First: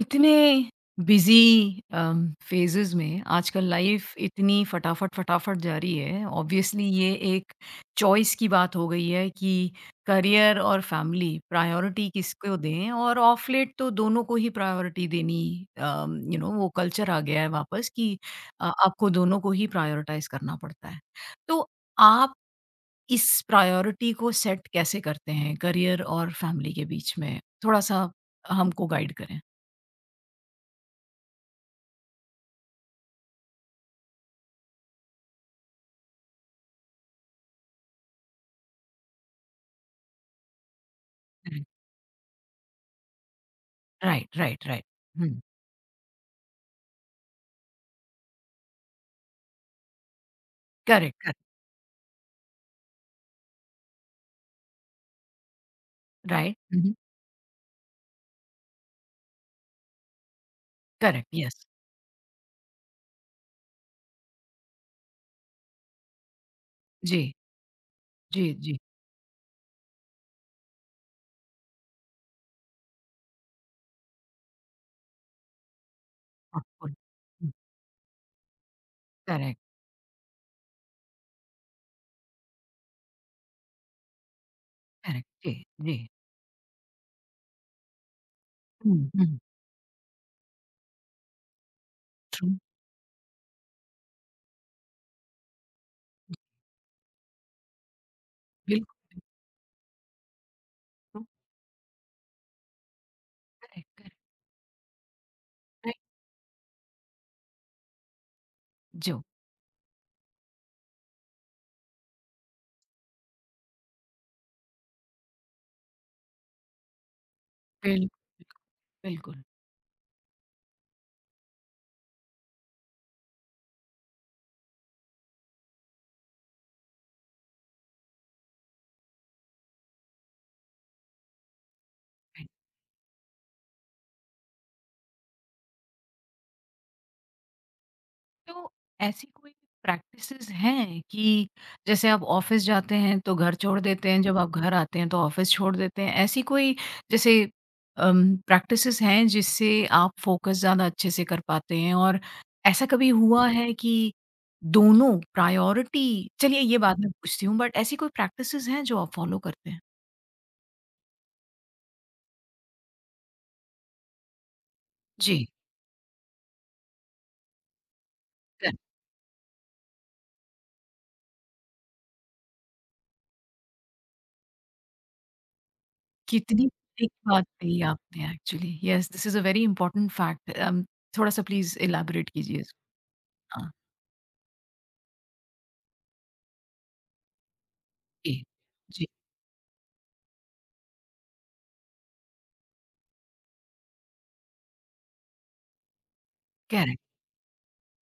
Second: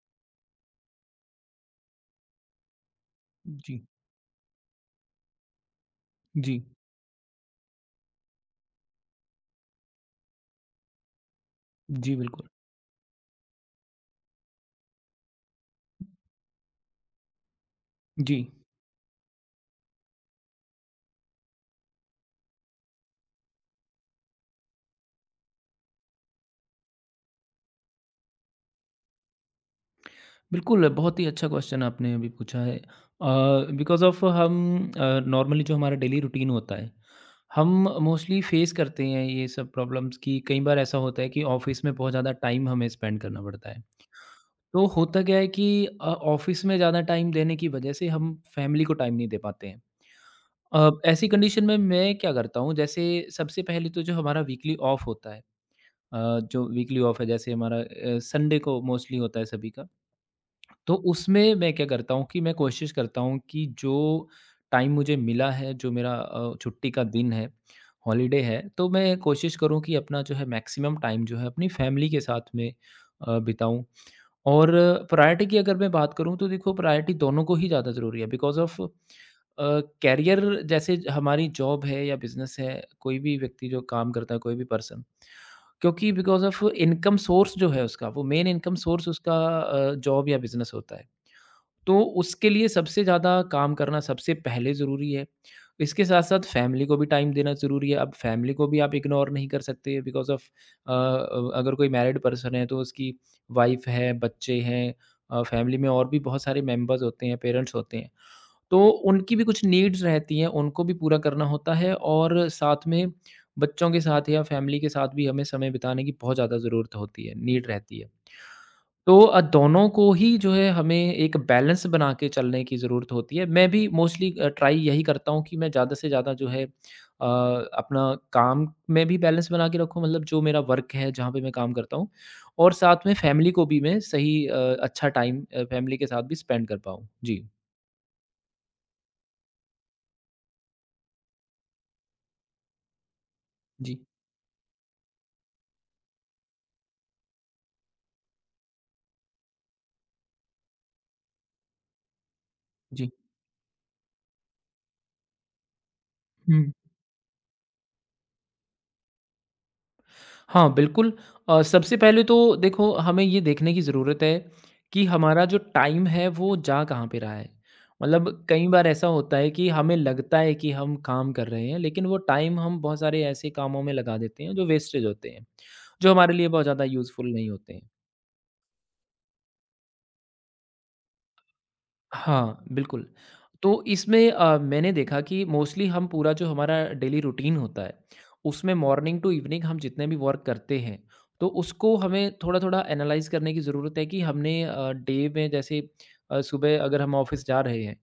इतने busy phases में आजकल जी, लाइफ इतनी फटाफट फटाफट जा रही है। जी, ऑब्वियसली ये एक चॉइस की बात हो गई है कि करियर और फैमिली प्रायोरिटी जी, बिल्कुल। किसको दें, और ऑफ लेट तो दोनों को ही प्रायोरिटी देनी, यू नो, वो कल्चर आ गया है वापस कि जी, आपको दोनों को ही प्रायोरिटाइज करना पड़ता है। तो आप इस प्रायोरिटी को सेट कैसे करते हैं करियर और फैमिली के बीच में? थोड़ा सा हमको गाइड करें। बिल्कुल, बहुत ही अच्छा क्वेश्चन आपने अभी पूछा है। बिकॉज़ ऑफ़ हम नॉर्मली जो हमारा डेली रूटीन होता है, हम मोस्टली फेस करते हैं ये सब प्रॉब्लम्स कि कई बार ऐसा होता है कि ऑफ़िस में बहुत ज़्यादा टाइम हमें स्पेंड करना पड़ता है। राइट, राइट, तो राइट। होता हुँ, क्या है कि ऑफ़िस में ज़्यादा टाइम देने की वजह से हम फैमिली को टाइम नहीं दे पाते हैं। करेक्ट, ऐसी करेक्ट, कंडीशन में मैं क्या करता हूँ, जैसे सबसे पहले तो जो हमारा वीकली ऑफ होता है, राइट, जो हुँ, हुँ, वीकली ऑफ है, जैसे हमारा संडे को मोस्टली होता है सभी का। तो करेक्ट, उसमें यस। मैं क्या करता हूँ कि मैं कोशिश करता हूँ कि जो टाइम मुझे मिला है, जो मेरा छुट्टी का दिन जी, है, हॉलीडे जी, है, जी, तो मैं कोशिश करूँ कि अपना जो है मैक्सिमम टाइम जो है अपनी फैमिली के साथ में बिताऊं। और प्रायोरिटी की अगर मैं बात करूँ तो देखो, बिल्कुल। प्रायोरिटी दोनों हुँ, को ही ज़्यादा ज़रूरी है बिकॉज़ ऑफ़ करेक्ट, करियर, जैसे हमारी जॉब है या बिज़नेस है, कोई भी व्यक्ति जो काम करता है, कोई भी पर्सन, करेक्ट, जी, जी। क्योंकि बिकॉज़ ऑफ़ इनकम सोर्स जो है उसका, वो मेन इनकम सोर्स हुँ, उसका हुँ, जॉब या बिज़नेस होता है। तो ट्रू, उसके लिए सबसे ज़्यादा काम करना सबसे पहले ज़रूरी है। इसके साथ-साथ फैमिली को भी टाइम देना ज़रूरी है। अब फैमिली को भी आप बिल्कुल, इग्नोर नहीं कर सकते बिकॉज़ ऑफ़ ट्रू, अगर कोई मैरिड पर्सन है तो उसकी वाइफ़ करेक्ट, करेक्ट, है, बच्चे हैं, फैमिली में राइट, और भी बहुत सारे मेंबर्स होते हैं, पेरेंट्स होते हैं। तो जो उनकी भी कुछ नीड्स रहती हैं, उनको भी पूरा करना होता है और साथ में बच्चों के साथ या फैमिली के साथ भी हमें समय बिताने की बहुत ज़्यादा ज़रूरत होती है, नीड रहती बिल्कुल, है। बिल्कुल, तो बिल्कुल, राइट। दोनों को ही जो है हमें एक बैलेंस बना के चलने की ज़रूरत होती है। मैं भी मोस्टली ट्राई यही करता हूँ कि मैं ज़्यादा से ज़्यादा जो है अपना काम में भी बैलेंस बना के रखूँ, मतलब जो मेरा वर्क है, जहाँ पे मैं काम करता हूँ, और साथ में फैमिली को भी मैं सही अच्छा टाइम फैमिली के साथ भी स्पेंड कर पाऊँ। जी। तो ऐसी कोई प्रैक्टिसेस हैं कि जैसे आप ऑफिस जाते हैं तो घर छोड़ जी, देते हैं, जब आप घर आते हैं तो ऑफिस छोड़ देते हैं? ऐसी कोई, जैसे प्रैक्टिसेस हैं जिससे आप फोकस ज़्यादा अच्छे से कर पाते हैं, और ऐसा कभी जी। हुआ है कि दोनों प्रायोरिटी? हुँ। चलिए ये बात मैं पूछती हूँ, बट ऐसी कोई प्रैक्टिसेस हैं जो आप फॉलो करते हैं? हाँ, बिल्कुल। सबसे पहले तो देखो, हमें ये देखने की ज़रूरत है कि हमारा जी, जो टाइम है वो जा कहाँ पे रहा है। मतलब कई कर बार ऐसा होता है कि हमें लगता है कि हम काम कर रहे हैं, लेकिन वो टाइम हम बहुत सारे ऐसे कामों में लगा देते हैं जो वेस्टेज होते हैं, जो हमारे लिए बहुत कितनी ज़्यादा एक यूज़फुल बात नहीं होते कही हैं। आपने actually. Yes, this is a very important fact. थोड़ा-सा प्लीज़ इलैबोरेट कीजिए हाँ, इसको। बिल्कुल। हाँ। तो इसमें मैंने देखा कि मोस्टली हम पूरा जो हमारा डेली रूटीन होता है, जी, उसमें जी, मॉर्निंग टू इवनिंग हम जितने भी वर्क करते हैं, तो उसको हमें थोड़ा-थोड़ा एनालाइज़ करने की ज़रूरत है कि हमने डे में जैसे सुबह करेक्ट, अगर हम ऑफ़िस जा रहे हैं,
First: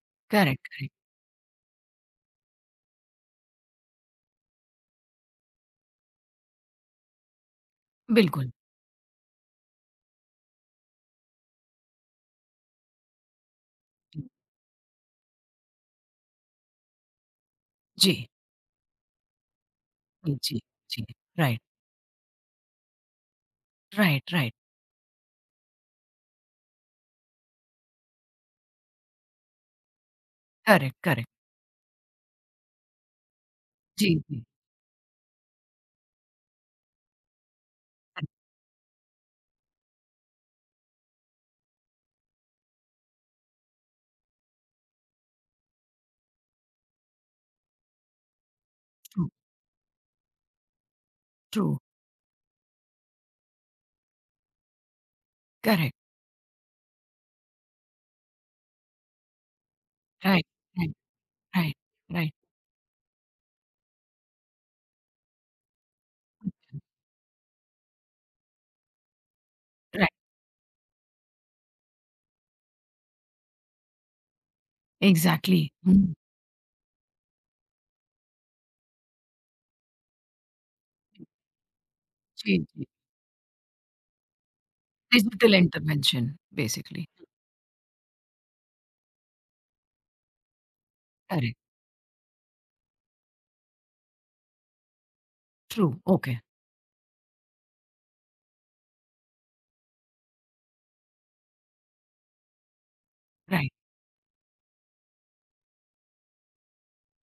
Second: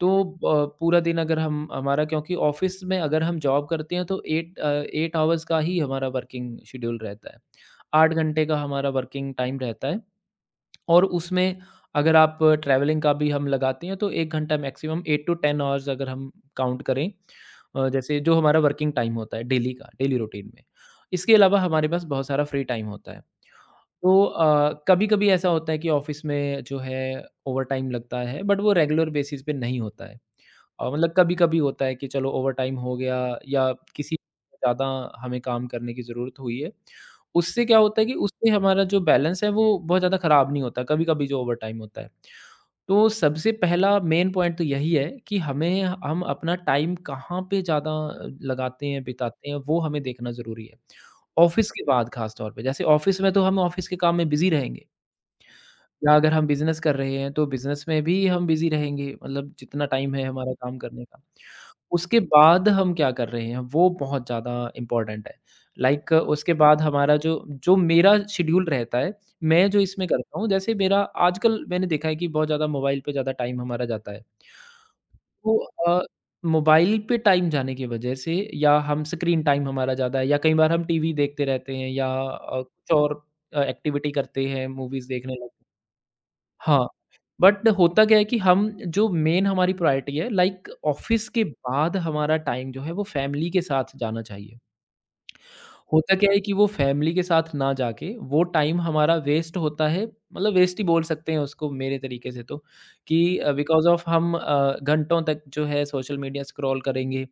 तो करेक्ट, करेक्ट, पूरा दिन अगर हम हमारा, क्योंकि ऑफ़िस में अगर हम जॉब करते हैं तो 8 8 आवर्स का ही हमारा वर्किंग शेड्यूल रहता है। 8 घंटे बिल्कुल। का हमारा वर्किंग टाइम रहता है। और उसमें अगर आप ट्रैवलिंग का भी हम लगाते हैं तो जी, 1 घंटा मैक्सिमम, 8 टू 10 हॉर्स अगर हम काउंट करें जैसे जो हमारा वर्किंग टाइम होता है डेली का, डेली जी, रूटीन जी, में। जी, इसके अलावा राइट, हमारे पास बहुत सारा फ्री टाइम होता है। तो राइट, राइट, कभी-कभी ऐसा होता है कि ऑफ़िस में जो है ओवरटाइम लगता है, बट वो रेगुलर बेसिस पे नहीं होता है। करेक्ट, मतलब करेक्ट, कभी-कभी होता है कि चलो ओवरटाइम हो गया या जी, किसी जी, ज़्यादा हमें काम करने की ज़रूरत हुई है। उससे क्या होता है कि करेक्ट, उससे हमारा जो बैलेंस है वो बहुत ज़्यादा ख़राब नहीं होता, कभी-कभी जो ओवरटाइम होता है। तो सबसे पहला मेन पॉइंट तो यही है कि हमें हम अपना टाइम कहाँ पे ज़्यादा लगाते हैं, ट्रू, बिताते हैं, वो हमें देखना ज़रूरी है। ट्रू, ऑफ़िस के बाद ख़ास तौर पे, जैसे ऑफ़िस में तो हम ऑफ़िस के काम में बिज़ी रहेंगे। करेक्ट, या अगर हम बिज़नेस कर रहे हैं, तो बिज़नेस में भी हम बिज़ी रहेंगे, मतलब जितना टाइम है राइट, हमारा काम राइट, करने का। राइट, उसके राइट, बाद हम क्या कर रहे हैं, वो बहुत ज़्यादा इम्पोर्टेंट है। लाइक उसके बाद हमारा जो जो मेरा शेड्यूल रहता है, मैं जो इसमें राइट, करता हूँ, जैसे मेरा, आजकल मैंने देखा है कि बहुत ज़्यादा मोबाइल पे ज़्यादा टाइम हमारा जाता है। तो एग्ज़ैक्टली, अ, हुँ, मोबाइल पे टाइम जाने की वजह से या हम स्क्रीन टाइम हमारा ज़्यादा है या कई बार हम टीवी देखते रहते हैं या जी, जी, कुछ और एक्टिविटी करते हैं, मूवीज़ देखने लगते डिजिटल हैं। इंटरवेंशन हाँ, बेसिकली, बट होता क्या है कि हम जो मेन हमारी प्रायोरिटी है, लाइक ऑफ़िस के करेक्ट, बाद हमारा टाइम जो है वो फैमिली के साथ जाना चाहिए। ट्रू, होता क्या ओके, है कि वो फैमिली के साथ ना जाके वो टाइम हमारा वेस्ट होता है, मतलब वेस्ट ही बोल सकते हैं उसको मेरे तरीके से, तो कि राइट, बिकॉज ऑफ हम घंटों तक जो है सोशल मीडिया स्क्रॉल करेंगे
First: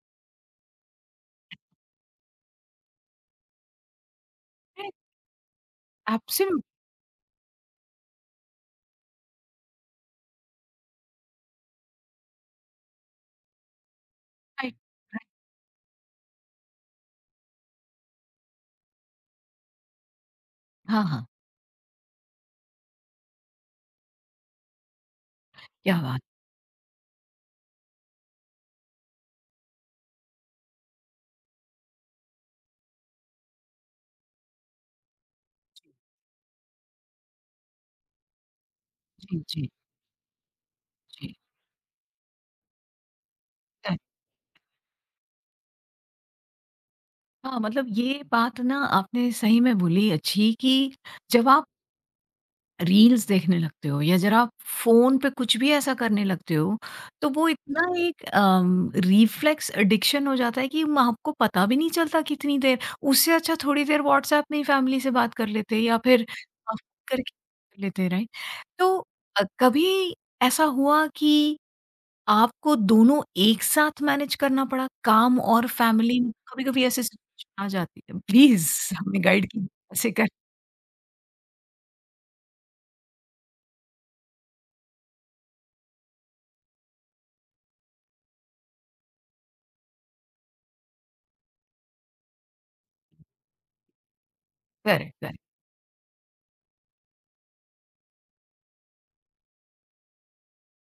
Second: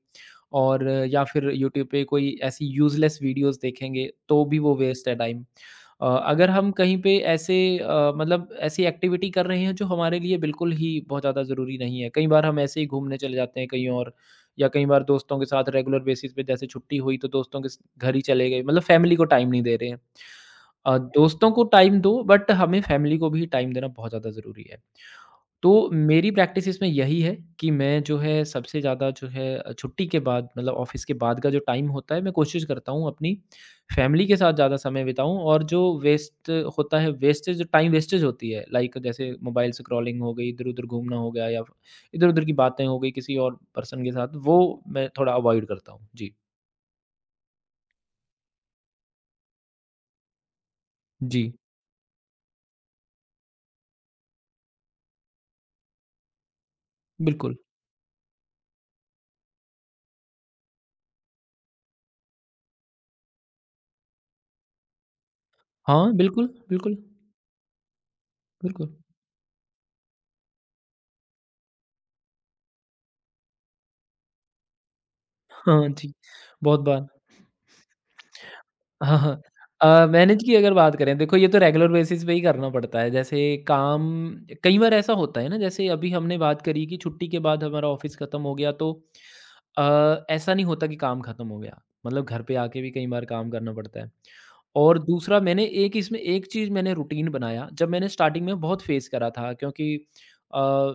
और या फिर यूट्यूब पे कोई ऐसी यूजलेस वीडियोस देखेंगे, तो भी वो करेक्ट, वेस्ट है टाइम। अगर एब्सोल्यूट, हम कहीं पे ऐसे मतलब ऐसी एक्टिविटी कर रहे हैं जो हमारे लिए बिल्कुल ही बहुत ज़्यादा ज़रूरी नहीं है, कई बार हम ऐसे ही घूमने चले जाते हैं कहीं और, या राइट, कई बार दोस्तों के साथ रेगुलर बेसिस पे, जैसे छुट्टी हुई तो दोस्तों के स घर ही चले गए, मतलब फैमिली को टाइम नहीं दे रहे हैं। हाँ, हाँ, दोस्तों को टाइम दो, बट हमें फैमिली को भी टाइम देना बहुत ज़्यादा ज़रूरी है। तो क्या बात, मेरी प्रैक्टिस इसमें यही है कि मैं जो है सबसे ज़्यादा जो है छुट्टी के बाद, मतलब ऑफ़िस के बाद का जो टाइम होता है, मैं कोशिश करता हूँ अपनी फैमिली के साथ ज़्यादा समय बिताऊँ, और जो वेस्ट होता है, वेस्टेज जो टाइम वेस्टेज होती है लाइक जैसे जी, जी, मोबाइल स्क्रॉलिंग हो गई, इधर-उधर घूमना हो जी, गया या इधर-उधर की बातें हो गई किसी और पर्सन करेक्ट। के साथ, वो मैं थोड़ा अवॉइड करता हूँ। जी। हाँ, मतलब ये बात ना आपने सही में बोली अच्छी कि जी, जब आप रील्स देखने लगते हो या जरा आप फ़ोन पे कुछ भी ऐसा करने लगते हो, तो वो बिल्कुल। इतना एक रिफ्लेक्स एडिक्शन हो जाता है कि म आपको पता भी नहीं चलता कितनी देर। उससे अच्छा थोड़ी देर व्हाट्सएप में ही फ़ैमिली से बात कर लेते, या हाँ, फिर बिल्कुल, अ, बिल्कुल, करके कर लेते, राइट? बिल्कुल। तो कभी ऐसा हुआ कि आपको दोनों एक साथ मैनेज करना पड़ा, काम और हाँ जी, फ़ैमिली में? बहुत कभी-कभी ऐसे बार। सिचुएशन आ जाती है। प्लीज़ हाँ, हमें हाँ। गाइड कीजिए कैसे कर, मैनेज की अगर बात करें, देखो ये तो रेगुलर बेसिस पे ही करना पड़ता है। जैसे काम, कई बार ऐसा होता है ना, जैसे अभी हमने बात करी कि छुट्टी के बाद हमारा ऑफिस खत्म हो गया तो अ, ऐसा नहीं होता कि काम खत्म हो गया। मतलब घर पे आके भी कई बार काम करना पड़ता है। और करें, करें, दूसरा, मैंने एक इसमें एक चीज़ मैंने रूटीन बनाया, जब मैंने स्टार्टिंग में बहुत फेस करा था, क्योंकि अ,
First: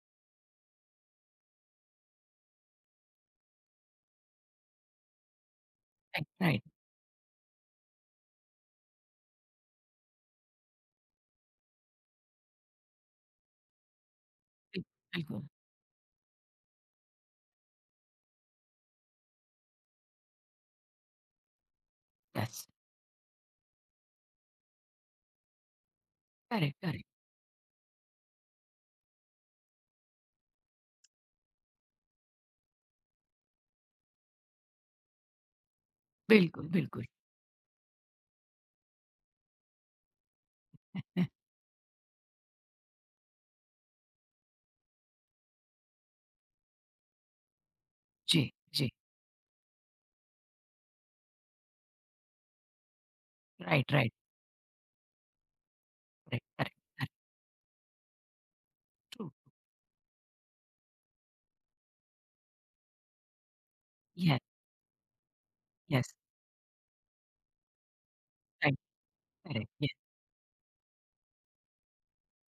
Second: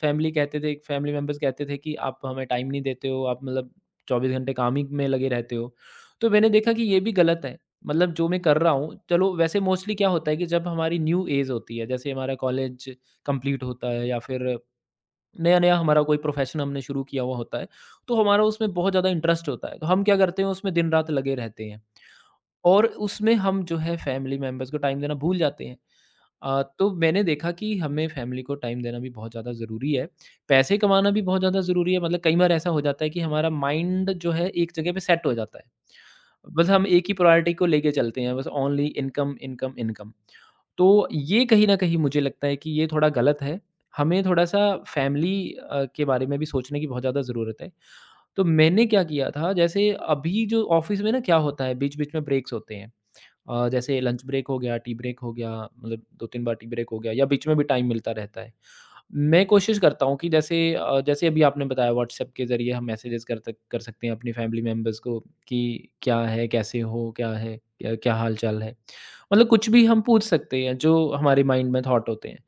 फैमिली कहते थे, फैमिली मेंबर्स कहते थे कि आप हमें टाइम नहीं देते हो, आप मतलब 24 घंटे काम ही में लगे रहते हो। राइट, तो मैंने राइट, देखा कि ये भी गलत है। मतलब जो मैं कर रहा हूँ, चलो वैसे मोस्टली क्या होता है कि जब हमारी न्यू ऐज होती है, जैसे हमारा कॉलेज कंप्लीट होता है या फिर बिल बिल्कुल। नया-नया हमारा कोई प्रोफ़ेशन हमने शुरू किया हुआ होता है, तो हमारा उसमें बहुत ज़्यादा इंटरेस्ट होता है। तो हम क्या करते हैं, उसमें दिन-रात लगे रहते हैं, दैट्स और उसमें हम जो है फैमिली मेंबर्स को टाइम देना भूल जाते हैं। करेक्ट, तो करेक्ट। मैंने देखा कि हमें फैमिली को टाइम देना भी बहुत ज़्यादा ज़रूरी है, पैसे कमाना भी बहुत ज़्यादा ज़रूरी है। मतलब कई बार ऐसा हो जाता है कि हमारा माइंड जो है एक जगह पे सेट हो जाता है। बस बिल्कुल, हम एक बिल्कुल। ही प्रायोरिटी को लेके चलते हैं, बस ओनली इनकम, इनकम, इनकम। तो हैं, ये कहीं न कहीं मुझे लगता है कि ये थोड़ा गलत है। हमें थोड़ा-सा फैमिली के बारे में भी सोचने की बहुत ज़्यादा ज़रूरत है। जी, तो मैंने जी। क्या किया था, जैसे अभी जो ऑफ़िस में ना क्या होता है, बीच-बीच में ब्रेक्स होते हैं। राइट, जैसे राइट, लंच ब्रेक हो गया, टी ब्रेक हो गया, मतलब 2-3 करेक्ट, बार टी करेक्ट, ब्रेक हो गया करेक्ट, या बीच में भी टाइम मिलता रहता है। ट्रू। मैं कोशिश करता हूँ कि जैसे अभी आपने बताया, व्हाट्सएप के ज़रिए हम मैसेजेस कर तक कर सकते हैं अपनी येस, फैमिली मेम्बर्स को कि येस, क्या है, कैसे हो, क्या है, क्या क्या हाल-चाल है। राइट, मतलब कुछ करेक्ट, भी येस। हम पूछ सकते हैं जो हमारे माइंड में थॉट होते हैं।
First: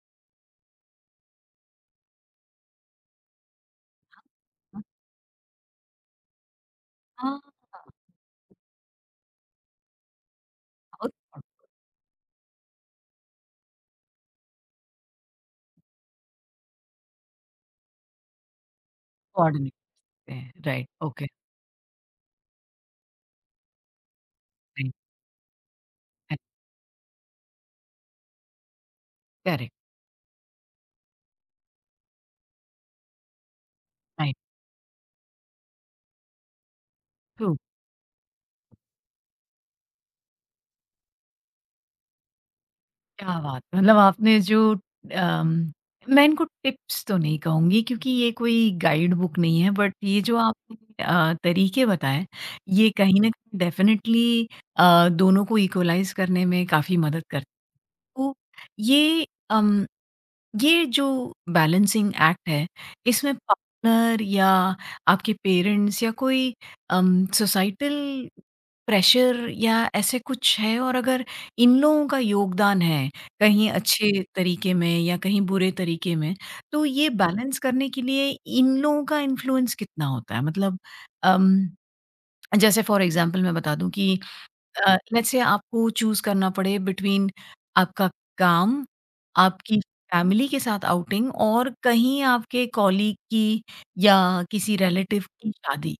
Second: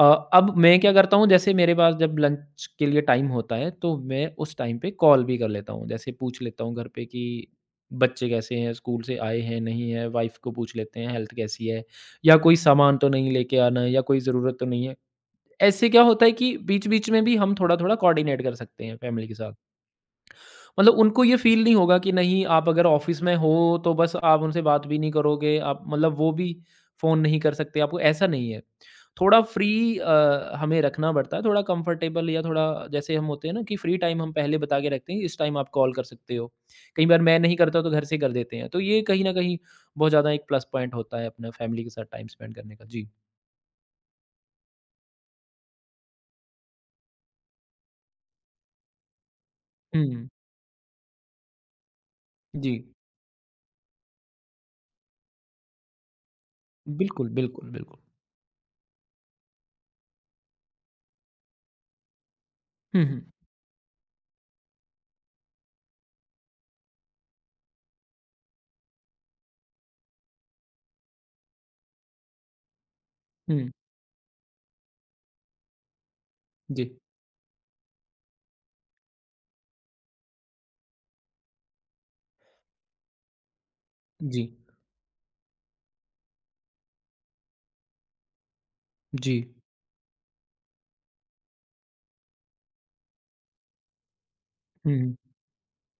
अ, अब मैं क्या करता हूँ, जैसे मेरे पास जब लंच के लिए टाइम होता है तो मैं उस टाइम पे कॉल भी कर लेता हूँ। जैसे पूछ लेता हूँ घर पे कि हाँ, बच्चे कैसे हैं, स्कूल से आए हैं, नहीं है, वाइफ़ को पूछ लेते हैं और हेल्थ कैसी है या कोई सामान तो नहीं लेके आना है या कोई ज़रूरत तो नहीं है। ऐसे क्या होता है कि बीच-बीच में भी हम थोड़ा-थोड़ा कोऑर्डिनेट कर सकते हैं फैमिली के साथ। कोऑर्डिनेट करते हैं। राइट, मतलब उनको ओके, ये फ़ील नहीं होगा कि नहीं, आप अगर ऑफ़िस में हो तो बस आप उनसे बात राइट, भी नहीं करोगे, आप मतलब वो करेक्ट, भी फ़ोन नहीं कर सकते आपको, ऐसा नहीं है। थोड़ा फ्री करेक्ट, हमें रखना पड़ता है, थोड़ा कंफर्टेबल या थोड़ा जैसे हम होते हैं ना कि फ्री टाइम हम राइट, पहले बता के रखते हैं, इस टाइम आप कॉल कर सकते हो। कई बार मैं नहीं ट्रू। करता तो घर से कर देते हैं। तो ये कहीं न कहीं बहुत ज़्यादा एक प्लस पॉइंट होता है अपना फैमिली के साथ टाइम स्पेंड करने का। जी। क्या बात है! मतलब आपने जो अम, मैं इनको टिप्स तो नहीं कहूँगी, क्योंकि ये कोई गाइड बुक नहीं है, बट हुँ, ये हुँ। जो आपने तरीके बताए, जी। ये कहीं न कहीं डेफ़िनेटली दोनों को इक्वलाइज़ करने में काफ़ी मदद बिल्कुल, करते बिल्कुल, बिल्कुल। हैं। तो ये अम ये जो बैलेंसिंग एक्ट है, हुँ, हुँ। इसमें पार्टनर या आपके पेरेंट्स या कोई सोसाइटल प्रेशर या ऐसे कुछ है, और अगर इन लोगों का योगदान है, हुँ। कहीं अच्छे तरीके में या कहीं बुरे तरीके में, तो जी। ये बैलेंस करने के लिए इन लोगों का इन्फ्लुएंस कितना होता है? मतलब अम, जैसे फॉर एग्ज़ाम्पल मैं बता दूँ कि जी। लेट्स से आपको चूज़ करना पड़े बिटवीन आपका काम, जी। आपकी फैमिली के साथ आउटिंग, और कहीं आपके कॉलीग की या किसी हुँ, हुँ। रिलेटिव की शादी,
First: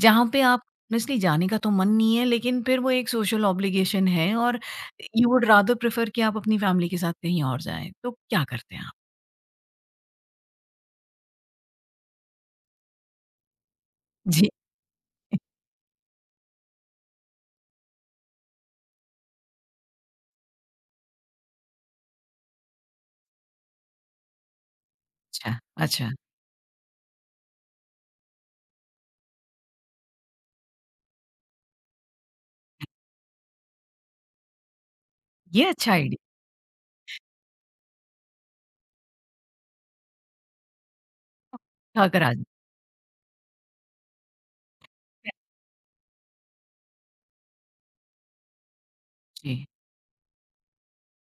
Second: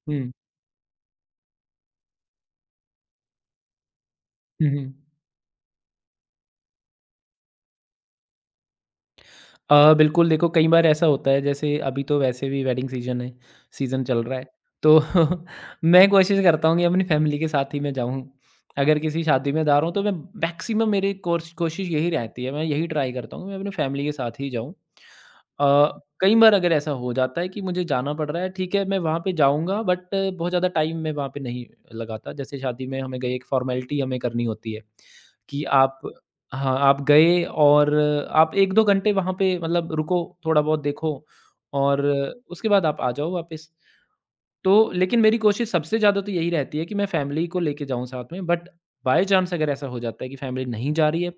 जहाँ हुँ। पे आप ऑनेस्टली जाने का तो मन नहीं है, लेकिन फिर वो एक सोशल ऑब्लिगेशन है, और हुँ, हुँ। यू वुड रादर प्रेफर कि आप अपनी फैमिली के साथ कहीं और जाएँ, तो क्या करते हैं आप? बिल्कुल देखो, कई बार ऐसा होता है जैसे अभी तो वैसे भी वेडिंग सीज़न है, सीज़न चल रहा है। जी। तो मैं कोशिश करता हूँ कि अपनी फैमिली के साथ ही मैं जाऊँ। अगर किसी शादी में जा रहा हूँ तो मैं मैक्सिमम मेरी कोर्स कोशिश यही रहती है, मैं यही ट्राई करता हूँ कि मैं अपनी फैमिली के साथ ही जाऊँ। अच्छा, अच्छा, कई बार अगर ऐसा हो जाता है कि मुझे जाना पड़ रहा है, ठीक है, मैं वहाँ पे जाऊँगा बट बहुत ज़्यादा टाइम मैं वहाँ पे नहीं लगाता। जैसे शादी में हमें गए, एक फ़ॉर्मेलिटी हमें करनी होती है कि ये अच्छा आप। आइडिया हाँ, आप गए और आप 1-2 घंटे वहाँ पे मतलब रुको, थोड़ा बहुत देखो और था करा। उसके बाद आप आ जाओ वापस। तो लेकिन मेरी कोशिश सबसे ज़्यादा तो यही रहती है कि मैं फ़ैमिली को लेके जाऊँ साथ में, बट बाय चांस जी, अगर ऐसा हो जाता है कि फ़ैमिली नहीं जा रही है,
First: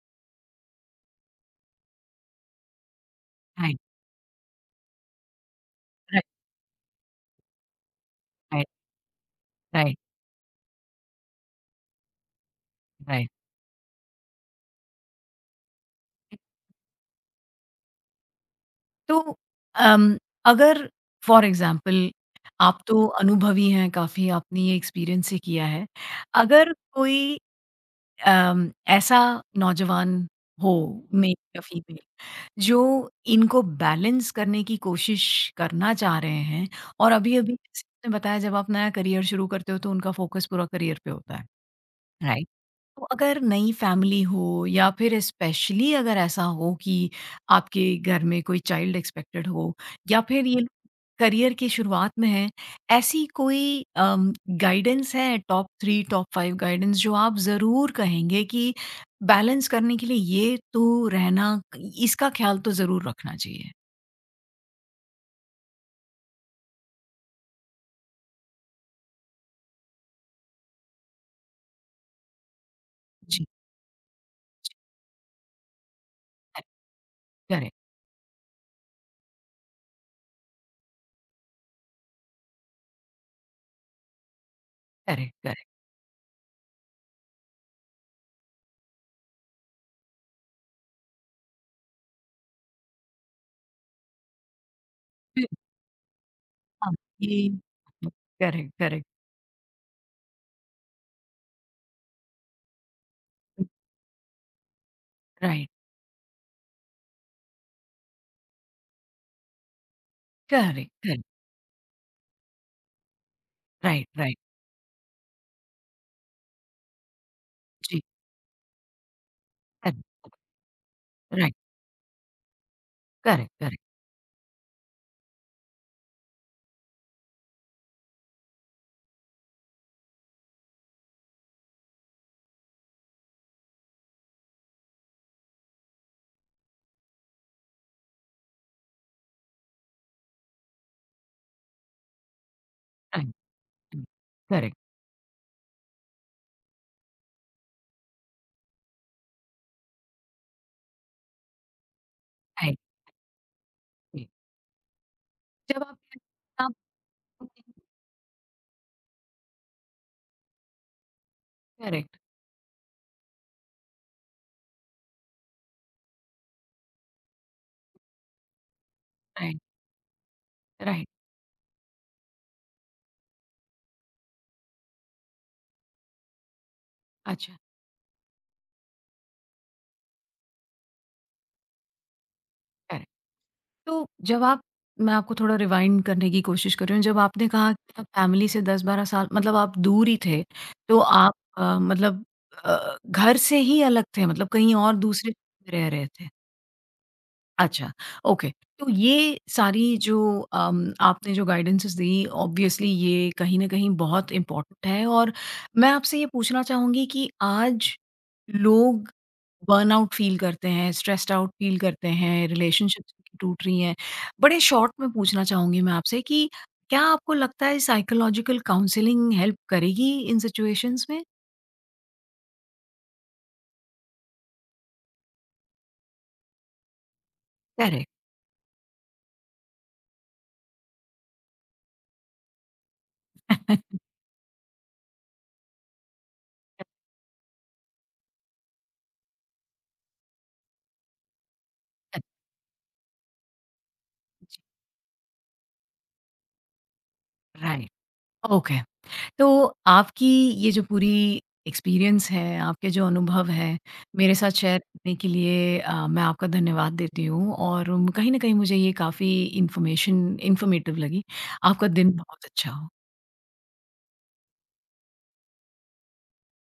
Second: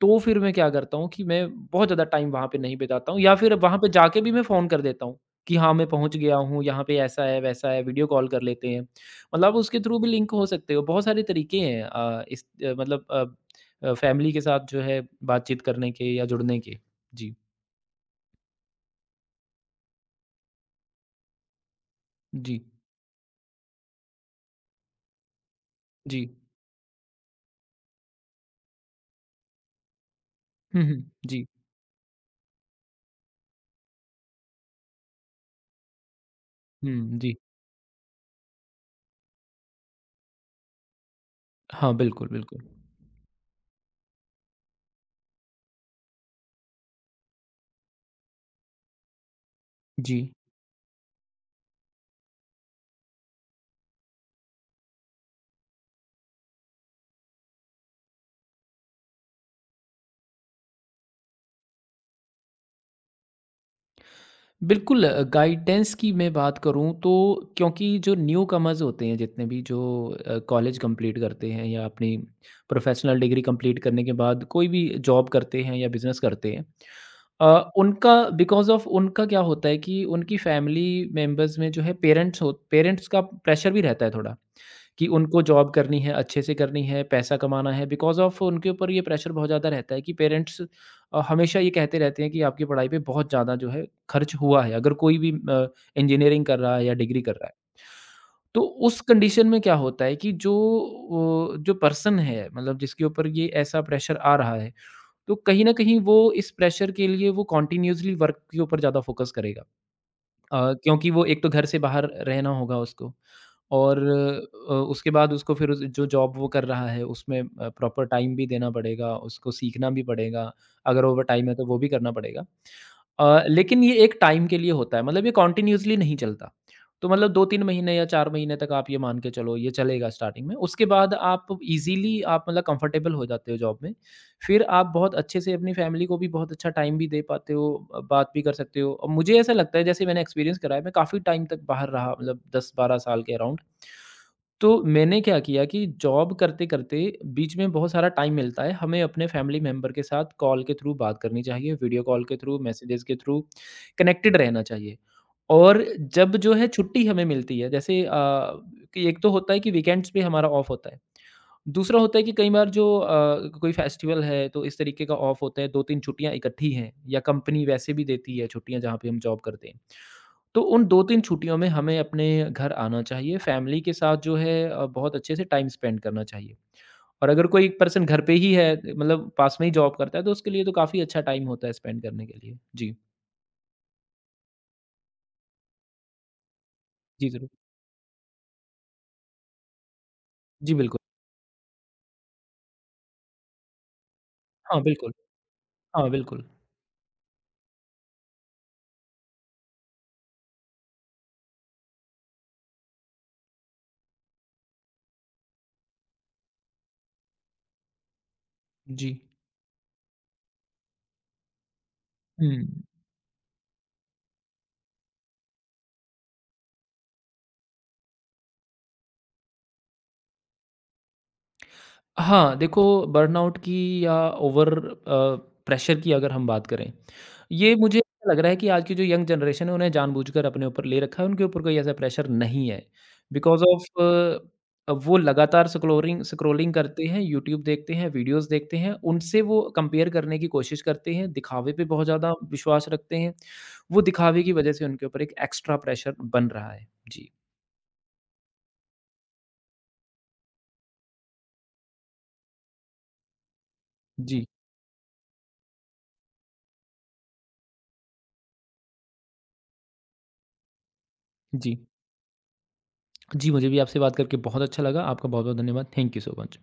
तो फिर मैं क्या करता हूँ कि मैं बहुत ज़्यादा टाइम वहाँ पे नहीं बिताता हूँ या फिर वहाँ राइट, पे जाके भी मैं फ़ोन कर देता हूँ कि हाँ, मैं पहुँच राइट, गया हूँ, यहाँ पे ऐसा है, वैसा है, वीडियो कॉल कर लेते राइट, हैं। मतलब उसके थ्रू राइट, भी लिंक हो सकते हो, बहुत सारे तरीके हैं अ, इस अ, मतलब अ राइट। अ, फ़ैमिली के साथ जो है बातचीत करने के या जुड़ने के। जी, तो अम, अगर फॉर एग्ज़ाम्पल जी, आप तो अनुभवी हैं काफ़ी, आपने ये एक्सपीरियंस ही किया है। जी। अगर कोई ऐसा नौजवान हो, हुँ, हुँ। मेल जी। या फीमेल, जो इनको बैलेंस करने की कोशिश करना चाह रहे हैं, और हुँ, जी। अभी-अभी जैसे आपने बताया जब आप नया करियर शुरू करते हो तो उनका फ़ोकस पूरा करियर पे होता है, हाँ, बिल्कुल, राइट? बिल्कुल। तो अगर नई फैमिली हो, या फिर स्पेशली अगर ऐसा हो कि आपके घर में कोई चाइल्ड एक्सपेक्टेड हो, जी। या फिर ये करियर की शुरुआत में है, ऐसी कोई गाइडेंस है, top three, top five guidance जो आप ज़रूर कहेंगे कि बैलेंस करने के लिए ये तो रहना, इसका ख्याल तो ज़रूर रखना चाहिए? बिल्कुल, गाइडेंस की मैं बात करूँ तो क्योंकि जो न्यू कमर्स होते हैं जितने भी जो कॉलेज कंप्लीट करते हैं या अपनी प्रोफेशनल डिग्री जी, कंप्लीट करने के बाद कोई भी जॉब करते हैं या बिजनेस करते हैं, करेक्ट, उनका बिकॉज़ ऑफ उनका क्या होता है कि उनकी फ़ैमिली मेंबर्स में जो है पेरेंट्स का प्रेशर भी रहता है थोड़ा, कि करेक्ट, उनको करेक्ट, जॉब करनी है, अच्छे से करनी है, पैसा कमाना है। बिकॉज़ ऑफ उनके ऊपर ये प्रेशर बहुत ज़्यादा रहता है कि पेरेंट्स हमेशा ये कहते रहते हैं कि आपकी पढ़ाई पे बहुत ज़्यादा जो है खर्च हुआ है, अगर कोई भी इंजीनियरिंग कर रहा है हाँ, या डिग्री कर ये, रहा है। तो करेक्ट, उस करेक्ट, कंडीशन में क्या होता है कि जो पर्सन है मतलब जिसके ऊपर ये ऐसा प्रेशर आ रहा है, तो कहीं राइट, न कहीं वो इस प्रेशर के लिए वो कंटीन्यूअसली वर्क के ऊपर ज़्यादा फ़ोकस करेगा। करेक्ट, क्योंकि वो करेक्ट, एक तो घर से बाहर रहना होगा उसको, और राइट, राइट, उसके बाद उसको फिर उस जो जॉब वो कर रहा है उसमें जी, प्रॉपर टाइम भी देना पड़ेगा, उसको सीखना correct. भी पड़ेगा, अगर ओवरटाइम राइट, है तो वो भी करना पड़ेगा। करेक्ट, करेक्ट, लेकिन ये एक टाइम के लिए होता है, मतलब ये कंटिन्यूअसली नहीं चलता। तो मतलब 2-3 महीने या 4 महीने तक आप ये मान के चलो ये चलेगा स्टार्टिंग में, उसके बाद आप ईज़िली आप मतलब कंफर्टेबल हो जाते हो जॉब में। फिर आप बहुत अच्छे से अपनी फैमिली को भी बहुत अच्छा टाइम भी दे पाते हो, बात भी कर सकते हो और मुझे ऐसा लगता है जैसे मैंने एक्सपीरियंस करा है, मैं काफ़ी टाइम तक बाहर रहा मतलब 10-12 साल राइट, के अराउंड। राइट, करेक्ट, तो मैंने क्या किया कि जॉब करते-करते बीच में बहुत सारा टाइम मिलता है, हमें अपने फैमिली मेंबर के साथ कॉल के थ्रू बात करनी चाहिए, वीडियो कॉल के थ्रू, राइट, मैसेजेस के थ्रू जी। कनेक्टेड रहना चाहिए। जब और आप, जब जो है छुट्टी हमें मिलती है जैसे कि एक तो होता है कि वीकेंड्स पे हमारा ऑफ होता है। दूसरा होता करेक्ट, है कि कई बार जो कोई फेस्टिवल है तो इस तरीके का ऑफ होता है, 2-3 छुट्टियाँ इकट्ठी हैं या कंपनी वैसे भी देती है छुट्टियाँ जहाँ पे हम जॉब राइट, करते हैं। तो उन राइट, 2-3 छुट्टियों में हमें अपने घर आना चाहिए, फैमिली के साथ जो है बहुत अच्छे से टाइम स्पेंड करना चाहिए। और अगर अच्छा, कोई पर्सन घर पे ही है मतलब पास में ही जॉब करता है, तो उसके लिए तो काफ़ी अच्छा टाइम होता है स्पेंड करने के लिए। जी, करेक्ट। तो जब आप, मैं आपको थोड़ा रिवाइंड करने की कोशिश कर रही हूँ, जब जी ज़रूर। आपने कहा कि आप फैमिली से 10-12 साल मतलब आप दूर ही थे, जी, बिल्कुल। तो आप मतलब घर से ही अलग थे, मतलब कहीं हाँ, और बिल्कुल। दूसरे शहर में रह रहे हाँ, थे? बिल्कुल। अच्छा, ओके। तो ये सारी जो आपने जो गाइडेंसेस दी, ऑब्वियसली ये कहीं न कहीं बहुत इम्पोर्टेंट है, और मैं आपसे ये पूछना चाहूँगी कि आज लोग जी। बर्नआउट फ़ील करते हैं, स्ट्रेस्ड आउट फ़ील करते हैं, हुँ। रिलेशनशिप्स टूट रही हैं। बड़े शॉर्ट में पूछना चाहूँगी मैं आपसे कि क्या आपको लगता है साइकोलॉजिकल काउंसलिंग हेल्प करेगी इन सिचुएशंस में? हाँ, देखो, बर्नआउट की या ओवर प्रेशर की अगर हम बात करें, ये मुझे करेक्ट। ऐसा लग रहा है कि आज की जो यंग जनरेशन है उन्हें जानबूझकर अपने ऊपर ले रखा है, उनके ऊपर कोई ऐसा प्रेशर नहीं है। बिकॉज़ ऑफ़, वो लगातार स्क्रोलिंग स्क्रोलिंग करते हैं, यूट्यूब देखते हैं, वीडियोज़ देखते हैं, उनसे वो कंपेयर करने की कोशिश करते हैं, दिखावे पे बहुत ज़्यादा विश्वास रखते हैं। वो दिखावे की वजह से उनके ऊपर एक एक्स्ट्रा प्रेशर बन रहा है। जी, राइट, ओके। तो आपकी ये जो पूरी एक्सपीरियंस है, आपके जो अनुभव हैं, मेरे जी, साथ शेयर करने के लिए मैं आपका धन्यवाद देती हूँ, और कहीं न कहीं मुझे ये काफ़ी इन्फॉर्मेशन इन्फॉर्मेटिव लगी। जी। आपका दिन बहुत अच्छा हो। जी, मुझे भी आपसे बात करके बहुत अच्छा लगा। आपका बहुत-बहुत धन्यवाद। Thank you so much.